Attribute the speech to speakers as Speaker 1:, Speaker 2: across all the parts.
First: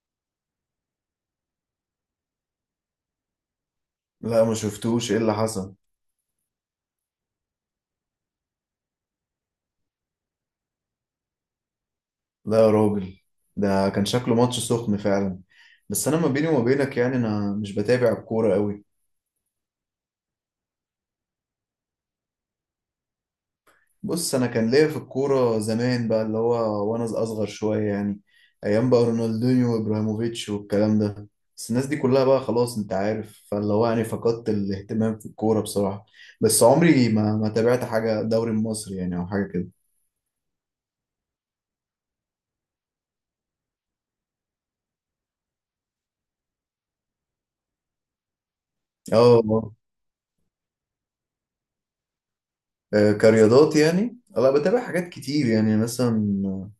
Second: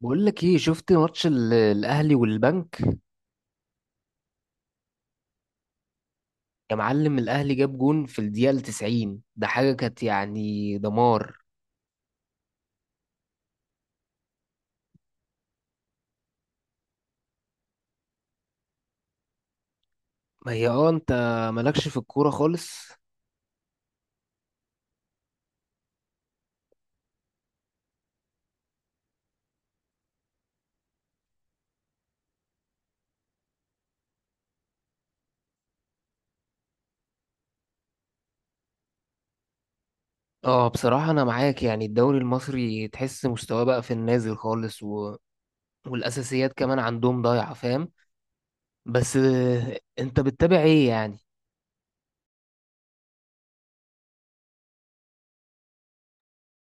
Speaker 1: بقول لك ايه، شفت ماتش الاهلي والبنك؟
Speaker 2: لا، ما شفتوش ايه اللي حصل.
Speaker 1: يا معلم، الاهلي جاب جون في الدقيقه 90، ده حاجه كانت يعني دمار.
Speaker 2: لا يا راجل، ده كان شكله ماتش سخن فعلا. بس انا ما بيني وما بينك، يعني انا مش بتابع الكوره قوي.
Speaker 1: ما هي انت مالكش في الكوره خالص.
Speaker 2: بص، انا كان ليا في الكوره زمان بقى اللي هو وانا اصغر شويه يعني. ايام بقى رونالدينيو وابراهيموفيتش والكلام ده. بس الناس دي كلها بقى خلاص، انت عارف، فاللي هو يعني فقدت الاهتمام في الكوره بصراحه. بس عمري ما تابعت حاجه دوري مصري يعني، او حاجه كده.
Speaker 1: اه، بصراحه انا معاك، يعني الدوري المصري تحس مستواه بقى في النازل خالص والاساسيات كمان عندهم ضايعه، فاهم؟ بس،
Speaker 2: اه.
Speaker 1: انت بتتابع ايه يعني؟
Speaker 2: كرياضات يعني، لا بتابع حاجات كتير يعني، مثلا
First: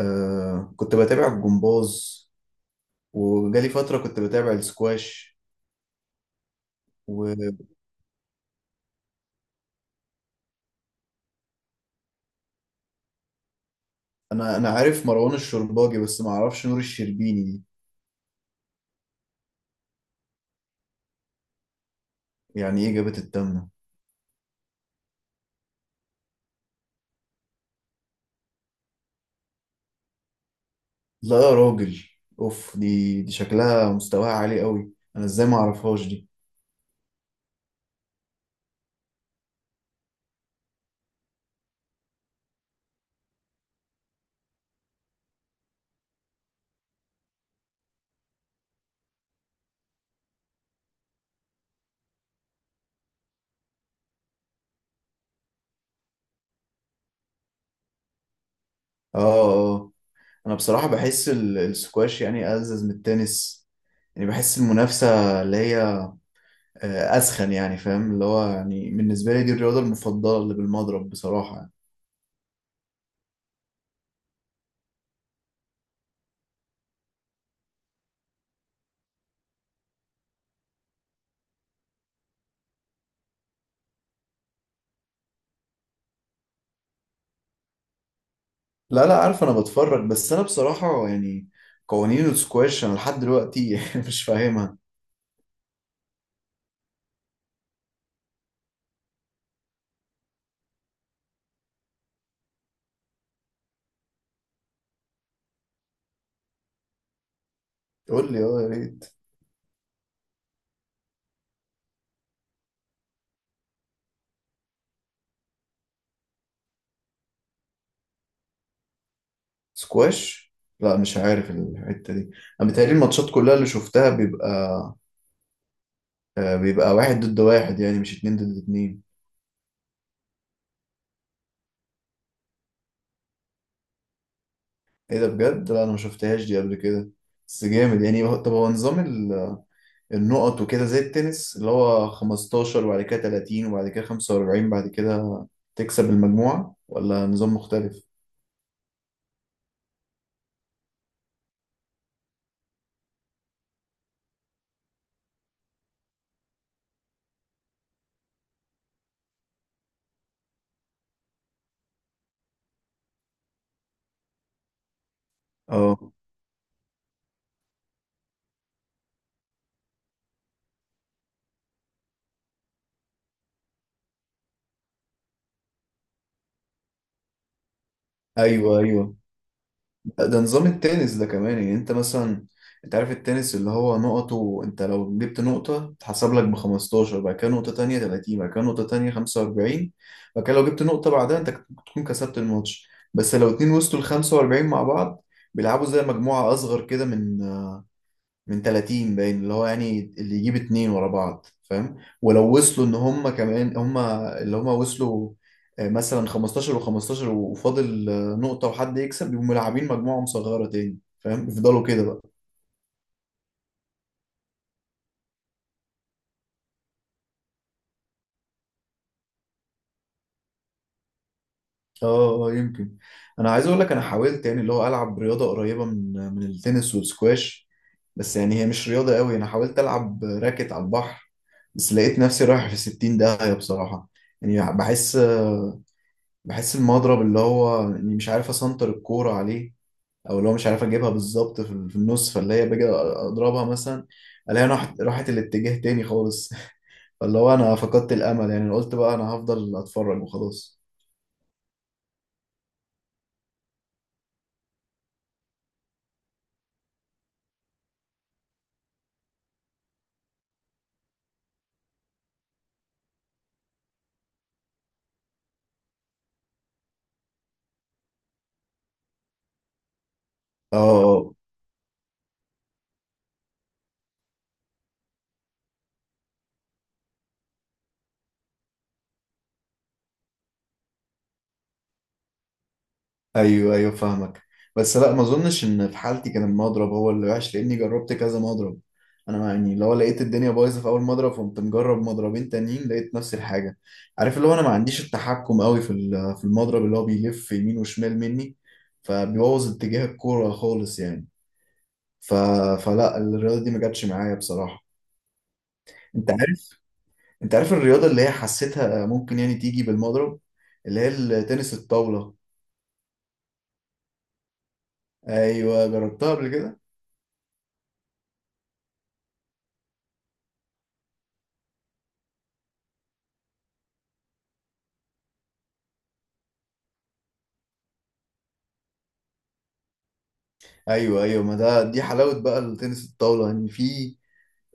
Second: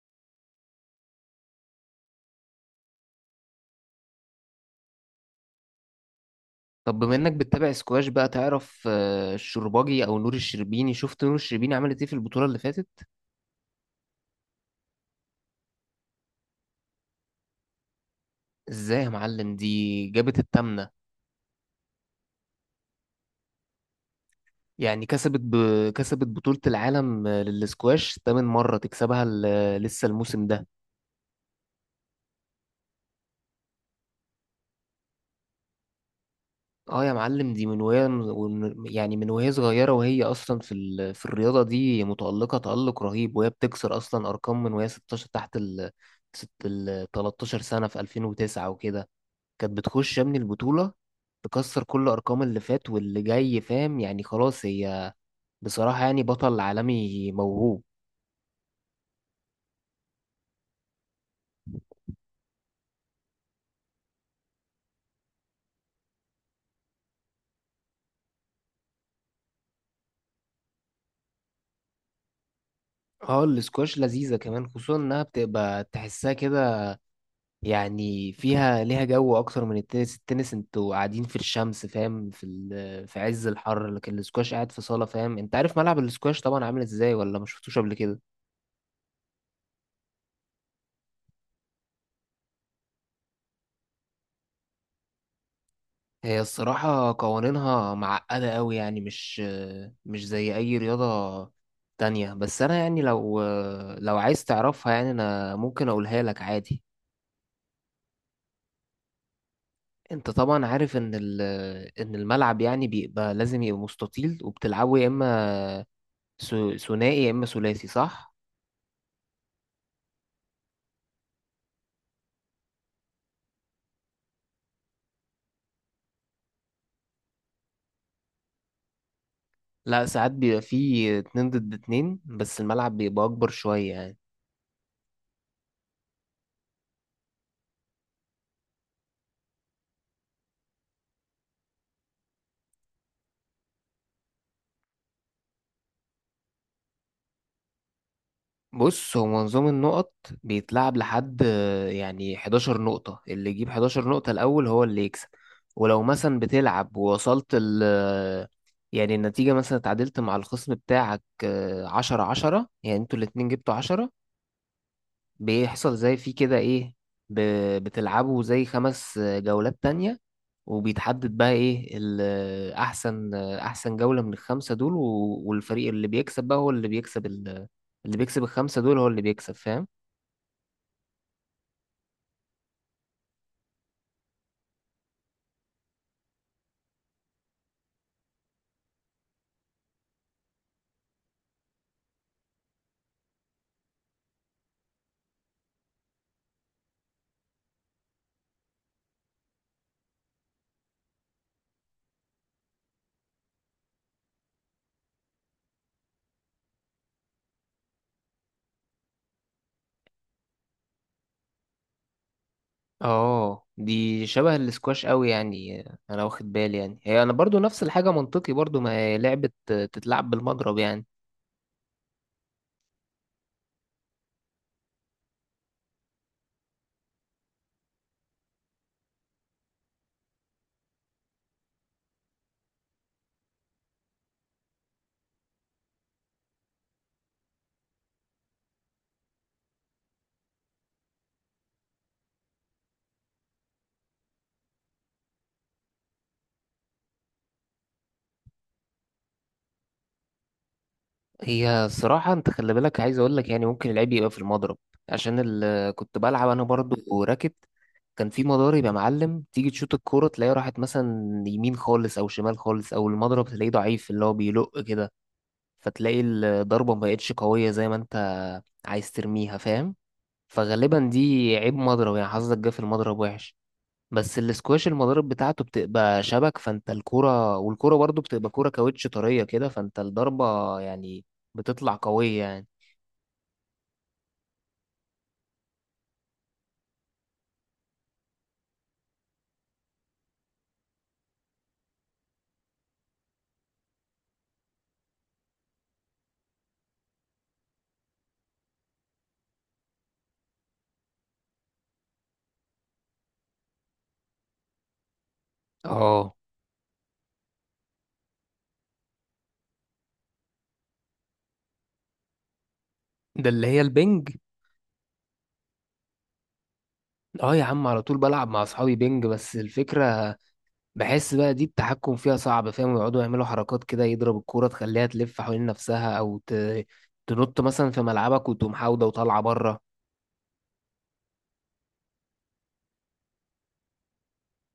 Speaker 2: كنت بتابع الجمباز، وجالي فترة كنت بتابع السكواش.
Speaker 1: طب بما انك
Speaker 2: وأنا
Speaker 1: بتتابع سكواش، بقى تعرف الشرباجي او نور الشربيني؟ شفت نور الشربيني عملت ايه في البطوله اللي فاتت؟
Speaker 2: أنا عارف مروان الشرباجي، بس ما أعرفش نور الشربيني دي.
Speaker 1: ازاي يا معلم؟ دي جابت التامنه.
Speaker 2: يعني إيه جابت التامنة؟
Speaker 1: يعني كسبت بطولة العالم للسكواش تامن مرة تكسبها، لسه الموسم ده.
Speaker 2: لا يا راجل، أوف، دي شكلها مستواها عالي قوي، أنا إزاي ما أعرفهاش دي؟
Speaker 1: اه يا معلم، دي من وهي يعني من وهي صغيرة، وهي أصلا في الرياضة دي متألقة تألق رهيب، وهي بتكسر أصلا أرقام من وهي 16 تحت ال ست ال 13 سنة في 2009 وكده. كانت بتخش يا ابني البطولة تكسر كل أرقام اللي فات واللي جاي، فاهم؟ يعني خلاص، هي بصراحة يعني بطل عالمي موهوب.
Speaker 2: آه. أنا بصراحة بحس السكواش يعني ألذذ من التنس. يعني بحس المنافسة اللي هي أسخن يعني، فاهم اللي هو يعني، بالنسبة لي دي الرياضة المفضلة اللي بالمضرب بصراحة يعني.
Speaker 1: اه، الاسكواش لذيذة كمان، خصوصا انها بتبقى تحسها كده، يعني فيها ليها جو اكتر من التنس. التنس انتوا قاعدين في الشمس، فاهم؟ في عز الحر، لكن الاسكواش قاعد في صالة، فاهم؟ انت عارف ملعب الاسكواش طبعا عامل ازاي، ولا ما شفتوش قبل كده؟
Speaker 2: لا لا، عارف، انا بتفرج، بس انا بصراحة يعني قوانين السكواش انا لحد دلوقتي مش فاهمها.
Speaker 1: هي الصراحة قوانينها معقدة قوي، يعني مش زي اي رياضة تانية، بس انا يعني لو عايز تعرفها، يعني انا ممكن اقولها لك عادي.
Speaker 2: قول لي، اه يا ريت.
Speaker 1: انت طبعا عارف ان الملعب يعني بيبقى لازم يبقى مستطيل، وبتلعبه يا اما ثنائي يا اما ثلاثي، صح؟
Speaker 2: سكواش؟ لا مش عارف الحتة دي. انا بتهيألي الماتشات كلها اللي شفتها بيبقى بيبقى واحد ضد واحد، يعني مش اتنين ضد اتنين.
Speaker 1: لا، ساعات بيبقى فيه اتنين ضد اتنين، بس الملعب بيبقى اكبر شوية يعني.
Speaker 2: ايه ده بجد؟ لا انا ما شفتهاش دي قبل كده. بس جامد يعني. طب هو نظام النقط وكده زي التنس اللي هو 15 وبعد كده 30 وبعد كده 45، بعد كده تكسب المجموعة ولا نظام مختلف؟
Speaker 1: بص، هو نظام النقط بيتلعب لحد يعني 11 نقطة، اللي يجيب 11 نقطة الاول هو اللي يكسب. ولو مثلا بتلعب ووصلت ال آه، يعني النتيجة مثلا اتعادلت مع الخصم بتاعك عشرة عشرة، يعني انتوا الاتنين جبتوا عشرة، بيحصل
Speaker 2: اه،
Speaker 1: زي في كده ايه، ب... بتلعبوا زي خمس جولات تانية. وبيتحدد بقى ايه احسن جولة من الخمسة دول، والفريق اللي بيكسب بقى هو اللي بيكسب
Speaker 2: ايوه
Speaker 1: الخمسة دول هو
Speaker 2: ايوه،
Speaker 1: اللي بيكسب، فاهم؟
Speaker 2: ده نظام التنس ده كمان يعني. انت مثلا، انت عارف التنس اللي هو نقطه، انت لو جبت نقطة تحسب لك ب 15، بعد كده نقطة تانية 30، بعد كده نقطة تانية 45، بعد كده لو جبت نقطة بعدها انت تكون كسبت الماتش. بس لو اتنين وصلوا ل 45 مع بعض بيلعبوا زي مجموعة أصغر كده، من 30 باين، اللي هو يعني اللي يجيب اتنين ورا بعض فاهم. ولو وصلوا ان هم كمان، هم اللي هم وصلوا مثلا 15 و15 وفاضل نقطة وحد يكسب، يبقوا ملاعبين مجموعة مصغرة تاني فاهم، يفضلوا كده بقى.
Speaker 1: اه، دي شبه الاسكواش قوي يعني، انا واخد بالي، يعني هي انا برضو نفس الحاجة منطقي برضو، ما هي لعبة تتلعب بالمضرب يعني.
Speaker 2: اه يمكن. انا عايز اقول لك، انا حاولت يعني اللي هو العب رياضة قريبة من من التنس والسكواش، بس يعني هي مش رياضة قوي. انا حاولت العب راكت على البحر، بس لقيت نفسي رايح في 60 داهية بصراحة. يعني بحس بحس المضرب اللي هو اني مش عارف اسنطر الكورة عليه، او اللي هو مش عارف اجيبها بالظبط في في النص، فاللي هي باجي اضربها مثلا الاقيها راحت الاتجاه تاني خالص. فاللي هو انا فقدت الامل، يعني قلت بقى انا هفضل اتفرج وخلاص.
Speaker 1: هي صراحة، انت خلي بالك، عايز اقول لك يعني ممكن العيب يبقى في المضرب، عشان كنت بلعب انا برضو راكت. كان في مضارب يا معلم، تيجي تشوط الكورة تلاقيها راحت مثلا يمين خالص او شمال خالص، او المضرب تلاقيه ضعيف اللي هو بيلق كده، فتلاقي الضربة ما بقتش قوية زي ما انت عايز ترميها، فاهم؟ فغالبا
Speaker 2: اه،
Speaker 1: دي عيب مضرب يعني، حظك جه في المضرب وحش. بس الاسكواش المضارب بتاعته بتبقى شبك فانت الكرة، والكرة برضو بتبقى كرة كاوتش طرية كده، فانت الضربة يعني بتطلع قوية يعني.
Speaker 2: ايوه ايوه فاهمك. بس لا، ما اظنش ان في حالتي كان المضرب هو اللي وحش، لاني جربت كذا مضرب. انا يعني لو لقيت الدنيا بايظه في اول مضرب فقمت مجرب مضربين تانيين لقيت نفس الحاجه. عارف اللي هو انا ما عنديش التحكم قوي في في المضرب، اللي هو بيلف يمين وشمال مني، فبيبوظ اتجاه الكوره خالص يعني. ف... فلا، الرياضه دي ما جاتش معايا بصراحه. انت
Speaker 1: اه،
Speaker 2: عارف انت عارف الرياضه اللي هي حسيتها ممكن يعني تيجي بالمضرب، اللي هي التنس الطاوله.
Speaker 1: ده اللي هي البنج.
Speaker 2: ايوه جربتها قبل كده.
Speaker 1: اه يا عم، على طول بلعب مع اصحابي بينج، بس الفكرة بحس بقى دي التحكم فيها صعب، فاهم؟ يقعدوا يعملوا حركات كده، يضرب الكورة تخليها تلف حوالين نفسها، او تنط مثلا في ملعبك وتقوم حاودة وطالعة بره.
Speaker 2: ايوه ايوه، ما ده دي حلاوه بقى التنس الطاوله، ان يعني في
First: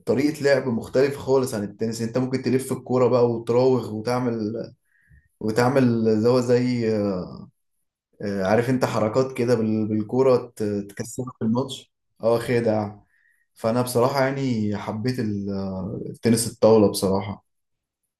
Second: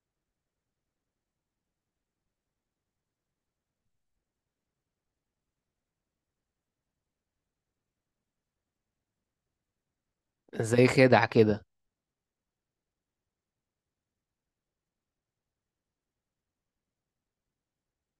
Speaker 2: طريقه لعب مختلفه خالص عن التنس. انت ممكن تلف الكوره بقى وتراوغ وتعمل اللي هو زي عارف انت، حركات كده بالكوره
Speaker 1: زي خدع
Speaker 2: تكسبك في
Speaker 1: كده.
Speaker 2: الماتش. اه خدع. فانا بصراحه يعني حبيت التنس الطاوله بصراحه.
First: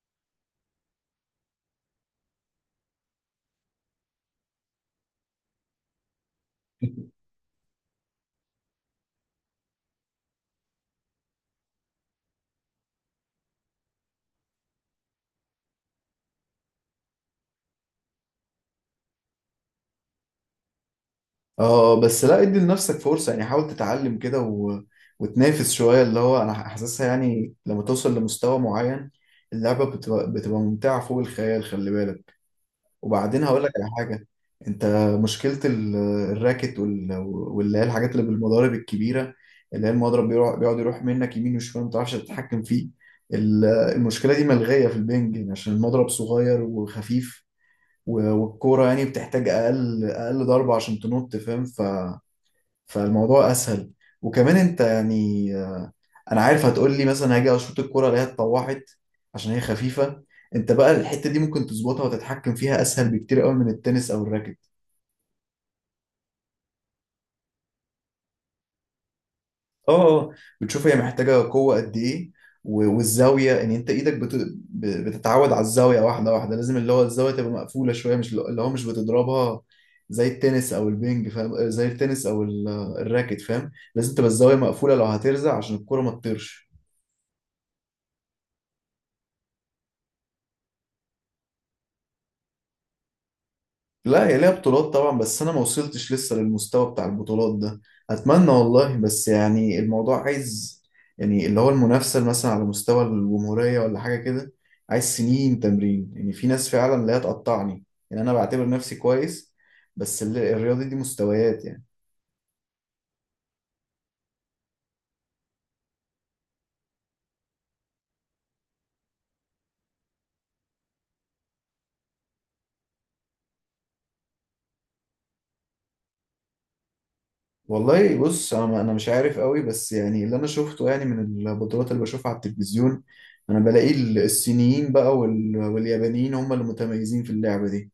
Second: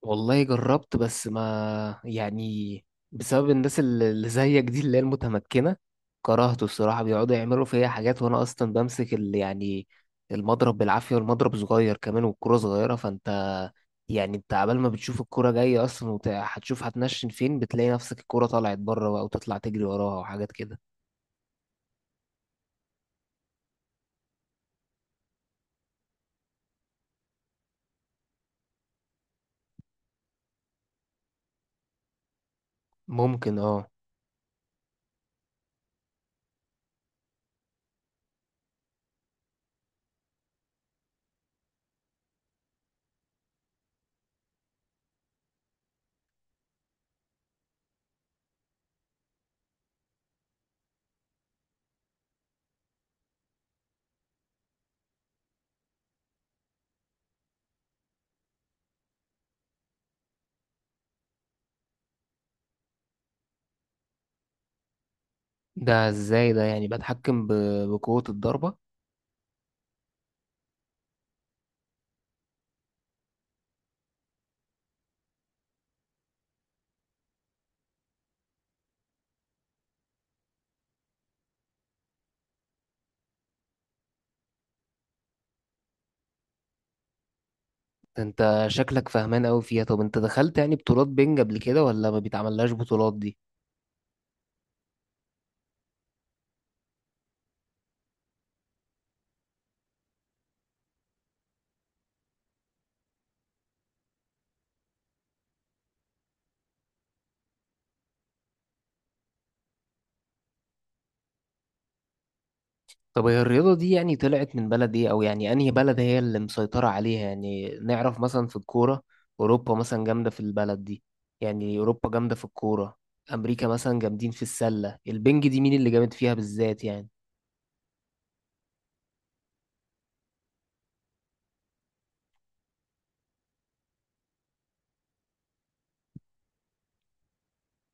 Speaker 1: والله جربت، بس ما يعني، بسبب الناس اللي زيك دي اللي هي المتمكنة، كرهته الصراحة، بيقعدوا يعملوا فيا حاجات وأنا أصلا بمسك ال يعني المضرب بالعافية، والمضرب صغير كمان والكرة صغيرة، فأنت يعني أنت عبال ما بتشوف الكرة جاية أصلا وهتشوف هتنشن فين، بتلاقي نفسك الكرة طلعت بره بقى، وتطلع تجري وراها وحاجات كده.
Speaker 2: اه بس لا، ادي لنفسك فرصة يعني، حاول تتعلم كده وتنافس شوية، اللي هو انا حاسسها يعني لما توصل لمستوى معين اللعبة بتبقى، بتبقى ممتعة فوق الخيال، خلي بالك. وبعدين
Speaker 1: ممكن،
Speaker 2: هقول لك
Speaker 1: اه.
Speaker 2: على حاجة. انت مشكلة الراكت واللي هي الحاجات اللي بالمضارب الكبيرة، اللي هي المضرب بيروح بيقعد يروح منك يمين وشمال، ما بتعرفش تتحكم فيه. المشكلة دي ملغية في البنج، يعني عشان المضرب صغير وخفيف، والكورة يعني بتحتاج أقل ضربة عشان تنط فاهم. فالموضوع اسهل. وكمان انت يعني، انا عارف هتقول لي مثلا هاجي اشوط الكرة الاقيها اتطوحت عشان هي خفيفة. انت بقى الحتة دي ممكن تظبطها وتتحكم فيها اسهل بكتير قوي من التنس او الراكت.
Speaker 1: ده ازاي ده؟ يعني بتحكم بقوة الضربة؟
Speaker 2: اه. بتشوف هي محتاجة قوة قد ايه، والزاوية ان انت ايدك بتتعود على الزاوية، واحدة واحدة لازم، اللي هو الزاوية تبقى مقفولة شوية، مش اللي هو مش بتضربها زي التنس او البينج فاهم، زي التنس او الراكت فاهم، لازم تبقى الزاوية مقفولة لو هترزع عشان الكرة ما تطيرش.
Speaker 1: ده انت شكلك فهمان قوي فيها، طب انت دخلت يعني بطولات بينج قبل كده، ولا ما بيتعملهاش بطولات دي؟
Speaker 2: لا، هي ليها بطولات طبعا، بس انا ما وصلتش لسه للمستوى بتاع البطولات ده. اتمنى والله، بس يعني الموضوع عايز يعني، اللي هو المنافسه مثلا على مستوى الجمهوريه ولا حاجه كده عايز سنين تمرين. يعني في ناس فعلا لا تقطعني، يعني انا بعتبر نفسي كويس، بس الرياضه دي مستويات يعني.
Speaker 1: طب هي الرياضة دي يعني طلعت من بلد ايه، او يعني انهي بلد هي اللي مسيطرة عليها؟ يعني نعرف مثلا في الكورة اوروبا مثلا جامدة في البلد دي، يعني اوروبا جامدة في الكورة، امريكا مثلا جامدين في السلة، البينج دي مين اللي جامد فيها بالذات يعني؟
Speaker 2: والله بص، انا مش عارف قوي، بس يعني اللي انا شفته يعني من البطولات اللي بشوفها على التلفزيون، انا بلاقي الصينيين بقى واليابانيين هم اللي متميزين في اللعبه دي.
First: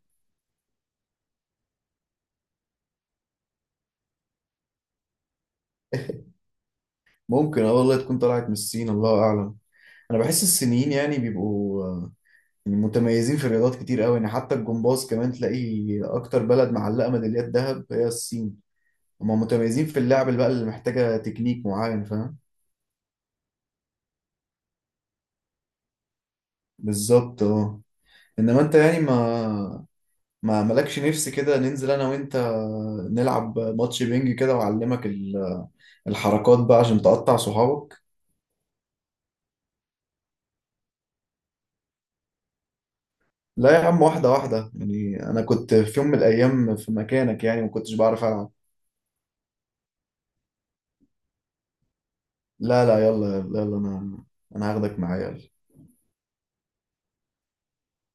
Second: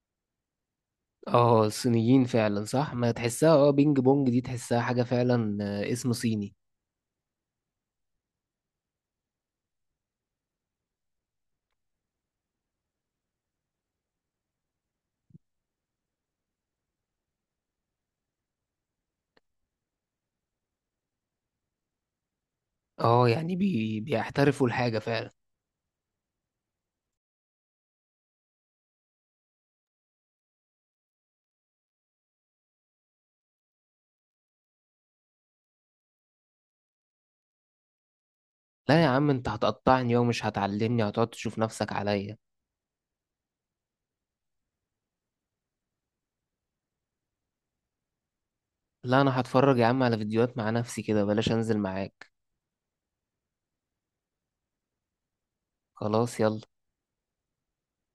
Speaker 1: اه، الصينيين فعلا صح، ما تحسها اه، بينج بونج دي تحسها حاجة فعلا اسم صيني.
Speaker 2: ممكن، اه والله تكون طلعت من الصين، الله اعلم. انا بحس الصينيين يعني بيبقوا يعني متميزين في الرياضات كتير قوي يعني، حتى الجمباز كمان تلاقي اكتر بلد معلقه ميداليات ذهب هي الصين. هم متميزين في اللعب اللي بقى اللي محتاجه تكنيك معين فاهم.
Speaker 1: اه، يعني بيحترفوا الحاجة فعلا.
Speaker 2: بالظبط اه. انما انت يعني، ما مالكش نفس كده ننزل انا وانت نلعب ماتش بينج كده، واعلمك الحركات بقى عشان تقطع صحابك.
Speaker 1: لا يا عم، انت هتقطعني ومش هتعلمني، هتقعد تشوف نفسك عليا.
Speaker 2: لا يا عم، واحده واحده يعني، انا كنت في يوم من الايام في مكانك يعني، ما كنتش بعرف العب.
Speaker 1: لا، انا هتفرج يا عم على فيديوهات مع نفسي كده، بلاش انزل معاك.
Speaker 2: لا لا، يلا يلا يلا، انا هاخدك معايا، يلا.
Speaker 1: خلاص، يلا.